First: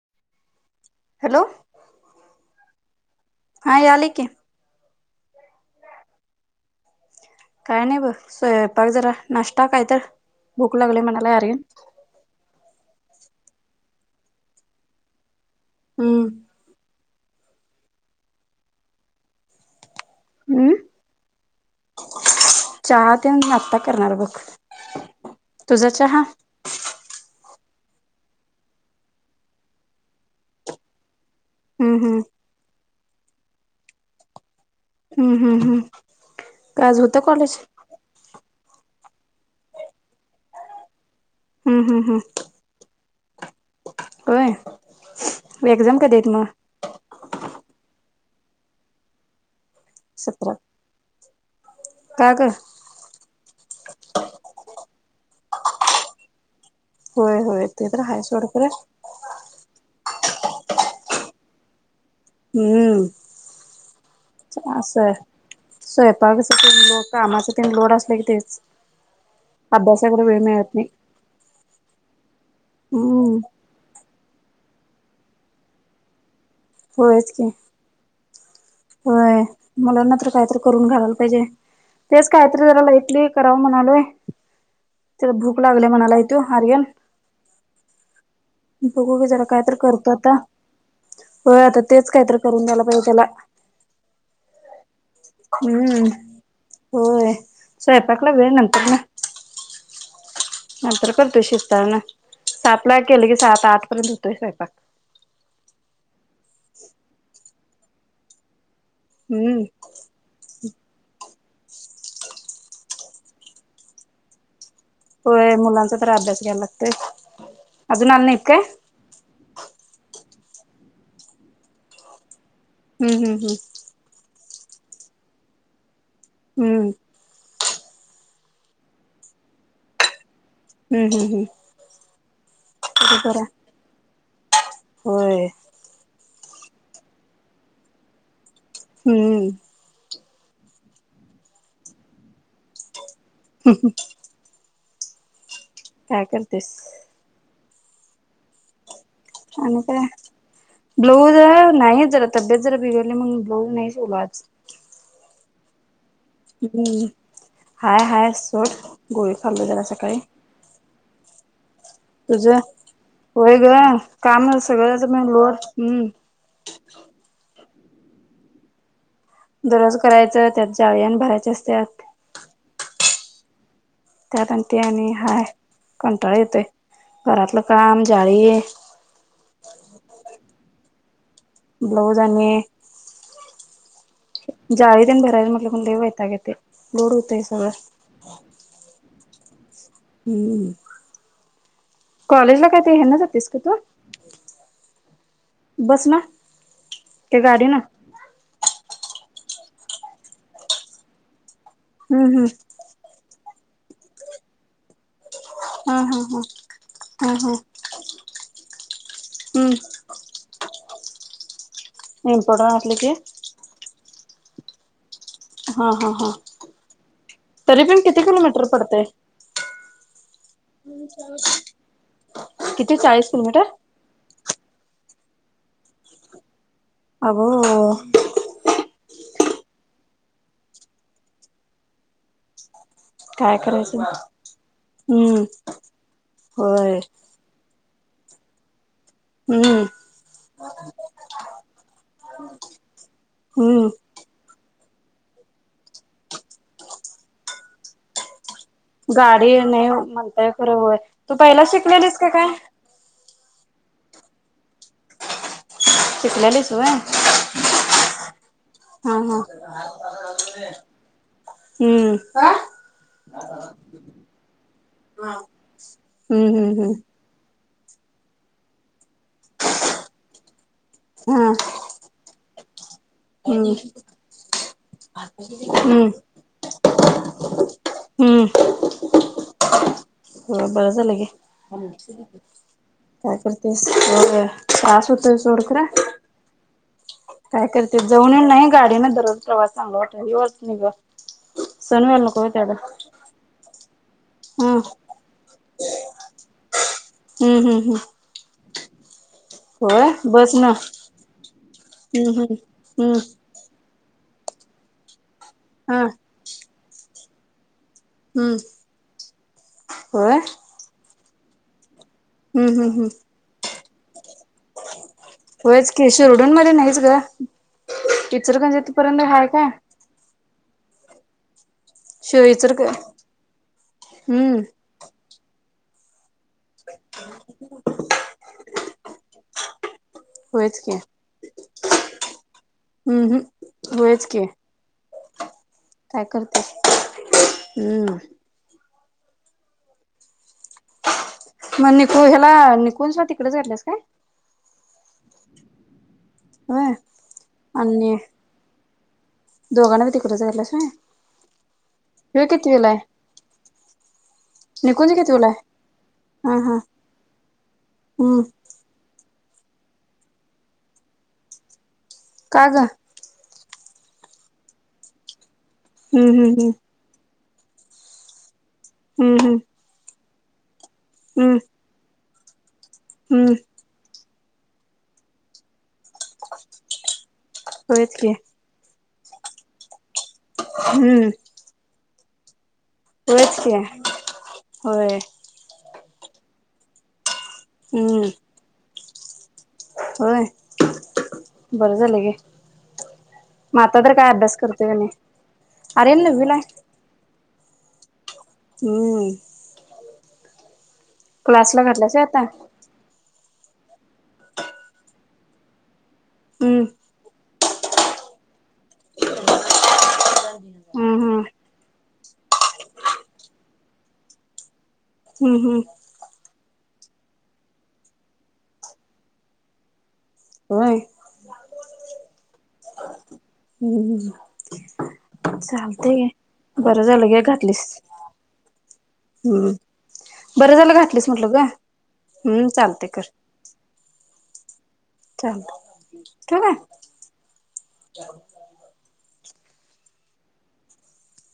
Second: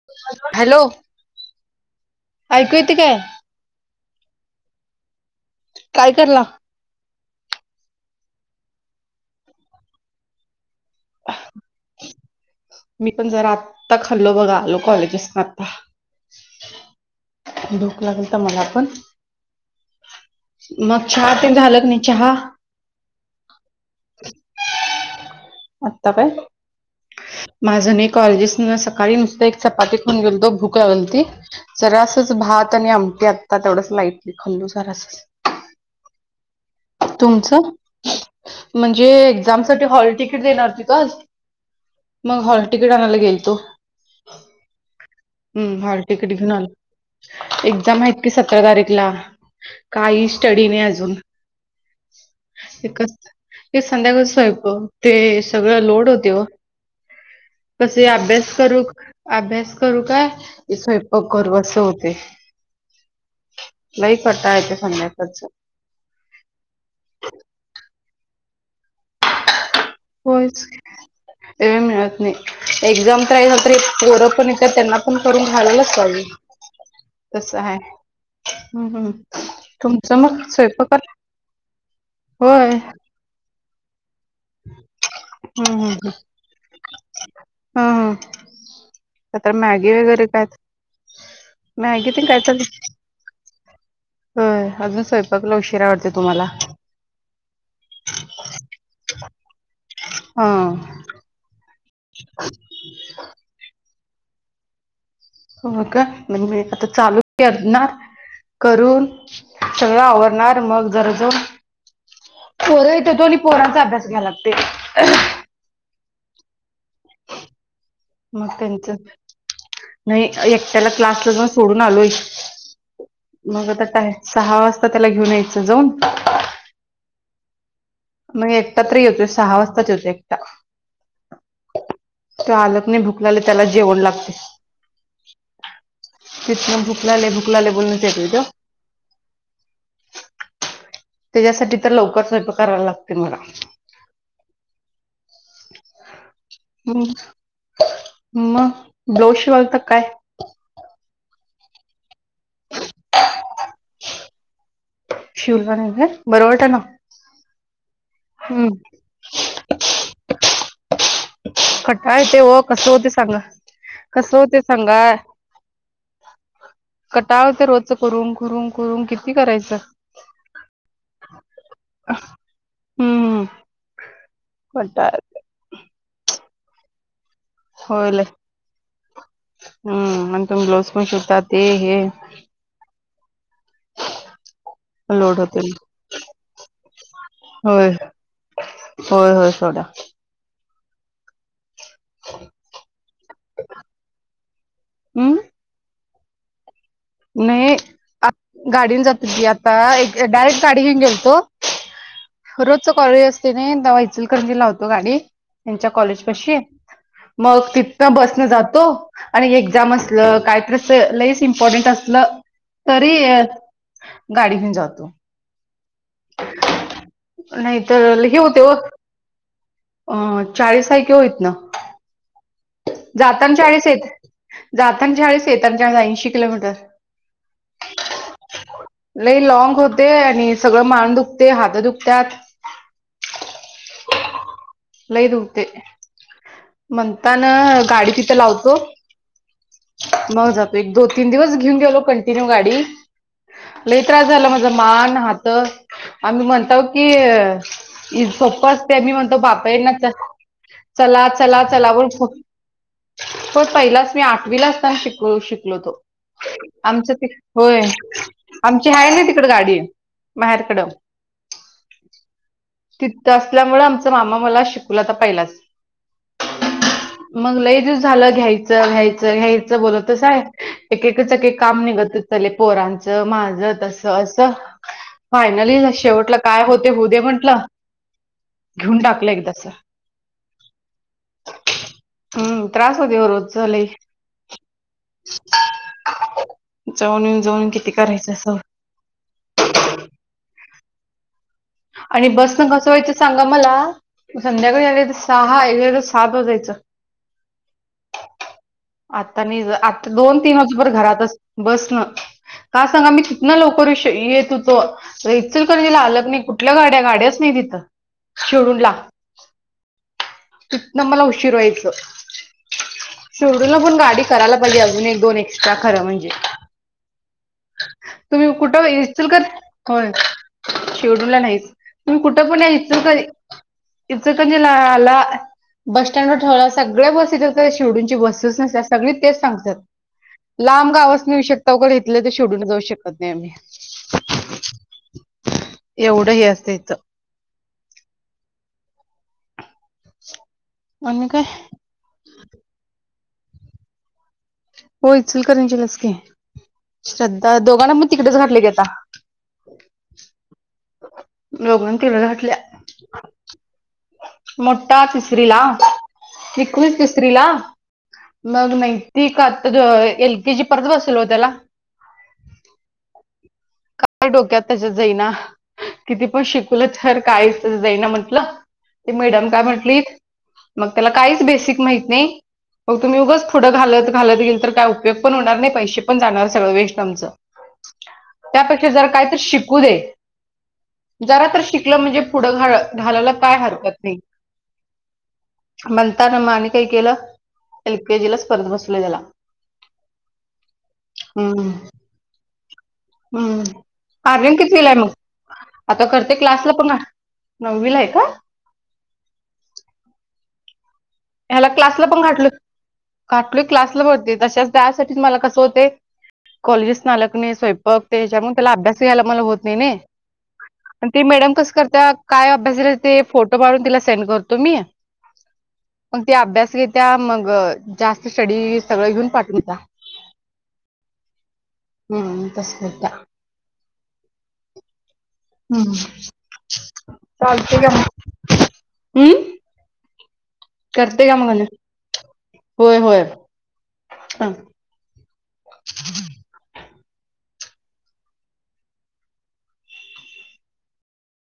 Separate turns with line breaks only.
[unintelligible] Hello,
hello
ऐकू येत काय?
हा, याले की.
काय, करलाव?
काय नाही बघ. स्वयंपाक जरा. नाष्टा काय तर. भूक लागली म्हणायला आर्यन.
मी पण जरा आत्ता खाल्लो बघा. लो कॉलेजसन आत्ता.
हम्म.
भुक लागलता मला पण.
हम्म
मग चहा ते झालं, का नाही? चहा.
चहा तेन आता करणार बघ. तुझा
आत्ता
चहा.
काय माझं नाही. कॉलेजेसन सकाळी नुसतं, एक चपाती खाऊन गेलतो. भूक लागलती.
हम्म
जरा
हम्म
असचं, भात आणि आमटी आत्ता. तेवढंच लाईट खाल्लं जरासंच.
हम्म हम्म हम्म काय आज होतं कॉलेज
तुमचं? म्हणजे एक्झामसाठी, हॉलतिकीट देणार होती का? आज.
हम्, हम्.
मग हॉल तिकीट आणायला गेलतो.
होय
हम्,
एक्झाम
हॉल
कधी आहेत
तिकीट
मग
घेऊन आलो. एक्झाम हाईत कि, सतरा तारीखला. काही
सतरा
स्टडी नाही अजून.
का, गं.
[unintelligible] ते संध्याकाळचं स्वयंपाक. ते सगळं लोड होते ओ.
होय होय ते
कस,
तर
हे
हाय सोड
अभ्यास
खरं
करू क अभ्यास करू? का, स्वयंपाक करू? असं होते.
हम्म
लई कटाळा येत संध्याकाळचं.
स्वयंपाक असं [unintelligible] कामाच तेन लोड असल कि तेच अभ्यास.
होयच ते मिळत नाही एक्झाम
हम्म
[unintelligible] पोर पण. त्यात त्यांना पण करून घालायलाच लावीन.
हो हेतचकी.
हम्म हम्म
होय मुलाना
तुमचं
तर
मग
काहीतरी करून
स्वयंपाक
घालायला पाहिजे, तेच काहीतरी
होय
जरा
हम्म
लाइटली कराव म्हणालोय तर भूक लागली म्हणालाय त्यो आर्यन.
हं हं!
बघू ग जरा काय तर करतो आता. हो आता तेच
मॅगी ते
कायतरी
काय चालू
करून दयायला पाहिजे त्याला.
होय अजून स्वयंपाकला उशीरा
हम्म
होते तुम्हाला.
होय स्वयंपाकला वेळ नंतर
हा!
नंतर करतोय शेतताना सातला केले की सात आठ पर्यंत होतोय स्वयंपाक-
हो का म्हणजे आता चालू करणार करून.
हू!
सगळ आवरणार मग जरजो. पोर हेत दोनी पोरांचा अभ्यास घ्या लागतय.
व्हयं मुलांचा तर अभ्यास घ्यायला लागतय.
मग त्यांच नही एकट्याला क्लासला जाऊन सोडून आलोय.
हम्म हम्म
मग आता काय सहा वाजता त्याला घेऊन यायचं जाऊन.
हू!
म एकटा तरी येतो सहा वाजताच येतो एकटा.
हूं हूं हूं!
त्यो आलत नही भुकलागली त्याला जेवण लागतय.
होय
तिथन भुकलाले भुकलाले बोलूनच येतोय त्यो.
हूं!
त्याच्यासाठी तर लवकर स्वयंपाक करायला लागते मला.
[inaudible] काय करतेस.
हूं मं!
आणि काय ब्लऊज नाही जरा तब्येत जरा बिघली मग. म्हणून नाही शिवलं आज.
शिवलं नाही व्हयं.
हूं हाय हाय
हम्म
सोड गोळी खाल्लो जरा सकाळी.
[inaudible] कटाळा येतेय
तुझं
हो कसं होते सांगा,
होय ग
कसं
काम
होते सांगा.
सगळंच मग लोड हम्म
कटाळते रोजच करून करून. करून किती करा
दररोज करायच त्यात जाळी यान भरायचे असत्यात.
हूं!
त्यात आन ते आणि हाय कंटाळा येतोय, घरातलं काम जाळी.
ह आणि तुम्ही ब्लाऊज पन शिवतात.
ब्लाऊज आने जाळी तेन
लोड
भराय
होते
म्हटल पन लयी वैताग येतंय लोड होतय सगळं.
होय होय होय सोडा.
हूं! कॉलेज ला काय ते हेना जातेस का तू?
हम्म
बस ना? ते गाडी
नाही
ना
गाडीन जात की आता एक डायरेक्ट गाडी घेऊन गेलतो.
हम्म, हम्म.
रोजच कॉलेज असते नाही द व्हाचल करजी लावतो गाडी. त्यांच्या
हा हा
कॉलेज
हा
पाशी
हा हा
मग तिथनं बसन जातो आणि
हम्म
एक्झाम अस काहीत लईस इम्पॉर्टंट असलं
इम्पॉर्टंट असले की
तरी गाडीनी जातो.
हा हा. हा
नाही
तरी पण
तर
किती
लि हे होते
किलोमीटर
व
पडतय
अ चाळीस हाय की होईय इथनं.
किती चाळीस
जाताना
किलोमीटर
चाळीस, येतना चाळीस येत ऐंशी किलोमीटर
अग..
लई लॉंग होते आणि सगळं मान दुखते, हात दुखतात
काय करायचं?
लई
हम्म
देऊते
होय
म्हणता ना गाडी तिथं लावतो.
हम्म
मग जातो एक, दोन, तीन दिवस घेऊन गेलो कंटिन्यू गाडीट
हम्म
लय त्रास झाला माझ मान, हात आम्ही म्हणतो की सोप ते मी म्हणतो
गाडी
बाप
नाही
येईना त्यात
म्हणताय खरं होय
चला,
तू पहिला
चला चलावर
शिकलेलीस का काय
पण पहिलाच मी आठवीला असताना शिक, शिकलोतो.
शिकलेलीस होय
आमचं ते होय आमची आहे
हा
ना
हा
तिकड गाडी माहेर कड.
हम्म
तिथ असल्यामुळे आमचा मामा मला शिकूलाता पहिलाच.
हम्म, हम्म, हम्म.
मग लैय दिस झालं घ्यायचं, घ्यायचं, घ्यायचं बोलतस आहे एककाचं काही
हम्म हा
काम निघत चले पोरांचं, माझं,
हम्म
तस, अस फायनली
हम्म
शेवटला काय होते होछ दे म्हंटलं.
हम्म.
घेऊन टाकलं एकदाच.
हो बरं झालं की,
हम्म त्रास होते हो
काय
रोजचा
करतेस?
लई
त्रास होतोय सोडखरा
जाऊन येऊन
काय
जाऊन किती
करते
करायचं
जऊन
असं
नाही? गाडीं दररोज प्रवास चांगला वाटला निघ
आणि बसन कसं व्हायचं सांगा मला?
हम्म
संध्याकाळी आले तर सहा एकीकड सात वाजायचं.
हम्म, हम्म, हम्म.
आता, नाही
होय
आता दोन,
बस
तीन
ना
वाजे पर्यंत घरातच बसन
हम्म हम्म
का सांगा
हम्म
मी ना लवकर येतु तो इचल कर तिला
हा
आलग नाही कुठल्या गाड्या, गाड्याच नाही तिथं.
हम्म
शोरुम ला
होय
तिथन मला उशीर व्हायच.
हम्म, हम्म, हम्म.
चुडूला पण गाडी करायला पाहिज अजून ही. दोन एक्स्ट्रा
होयच
खर
की
म्हणजे,
शिरडून मध्ये नाहीच ग
तुम्ही कुठ
इचलकरंजी पर्यंत हाय काय
होय शेवडूला नाहीत. तुम्ही कुठं
शि
पण
इचलक
यायच तरी इचकधी
हम्म
लडा आला बस स्टँडवर ठेवल सगळ्या बसेस अस शेवडूूनची बसे असत सगळी तेच सांगतात.
होयच की
लांब गावस नाहीऊ शकता अघ घेतले तर शोडून जाऊ शकत
हम्म
नाही आम्ही.
हम्म होयच की काय
एवढं हे
करते
असते इथ.
हम्म.
आणि काय?
मग निकू ह्याला निकूलचा तिकडे झाल्यास काय?
हो इचल करंचीलाच की
होय
श्रद्धा दोघांना मग
आणि
तिकडेच घातले गेता.
दोघांना बी तिकडं झाल्यास
दोघांना तिकडे
वय हे
घातल्या
कितीविला आहे?
मोठा
निकुंज
तिसरी
कितवीला
ला
आहे? हा हा
विकू आहे तिसरी ला
हम्म
मग नाही. ती का आता तो एल के जी परत बसलोय हो त्याला.
का गं
काय डोक्यात त्याच्यात जाईना किती
हम्म
पण
हम्म
शिकवलं थर कायच जाई ना म्हंटलं ते
हम्म
मॅडम
हम्म
काय म्हंटली मग त्याला काहीच
हम्म
बेसिक माहीत नाही मग तुम्ही
हम्म
उगंच
हम्म
पुढं घालत-घालत गेल तर काय उपयोग पण होणार नाही पैशे पण जाणार सगळं वेस्ट आमचं.
होयत की.
त्यापेक्षा जर काय तर शिकू दे
हम्म
जरा तर शिकलं म्हणजे पुढं घा घालायला काय
होयच की
हरकत नाही.
होय
म्हणतना म आणि काही केलं एल
हम्म
केजी ला स्पर्ध बसलोय त्याला.
होय
हम्म
बरं झालं गे.
हम्म
मग आता तर काय अभ्यास
आर्यन
करतोय
कितविला
का
आहे
नाही?
मग आता
अरे
करते
नववीला
क्लासला
आहे.
पुन्हा. नववीला आहे का?
हम्म.
ह्याला क्लासला
घातलास
पण
व्हय आता?
घाठलं. काकली क्लासला भरते तशच त्यासाठीच मला कसं होते
हम्म
कॉलेजेस सालक नाही स्वयंपाक तेच्यामुळे त्याला अभ्यास घ्यायला मला होत नाही नाही. आणि
हम्म
ते
हम्म
मॅडम कसं करते काय अभ्यास दिला ते फोटो मारून तिला सेंड करतो मी.
हम्म हम्म.
मग ते अभ्यास घेत्या मग जास्त स्टडी सगळं घेऊन पाठवून देता.
होय.
हम्म हम्म तसं होता.
हम्म हम्म
हम्म
चालतय की बरं झालं गे
चालते
घातलीस.
का मग
हम्म बरं झालं
करते
घातलंस
का मग
म्हटलं
आणि
गं.
होय होय हा.
चाल ठेवू काय? [unintelligible]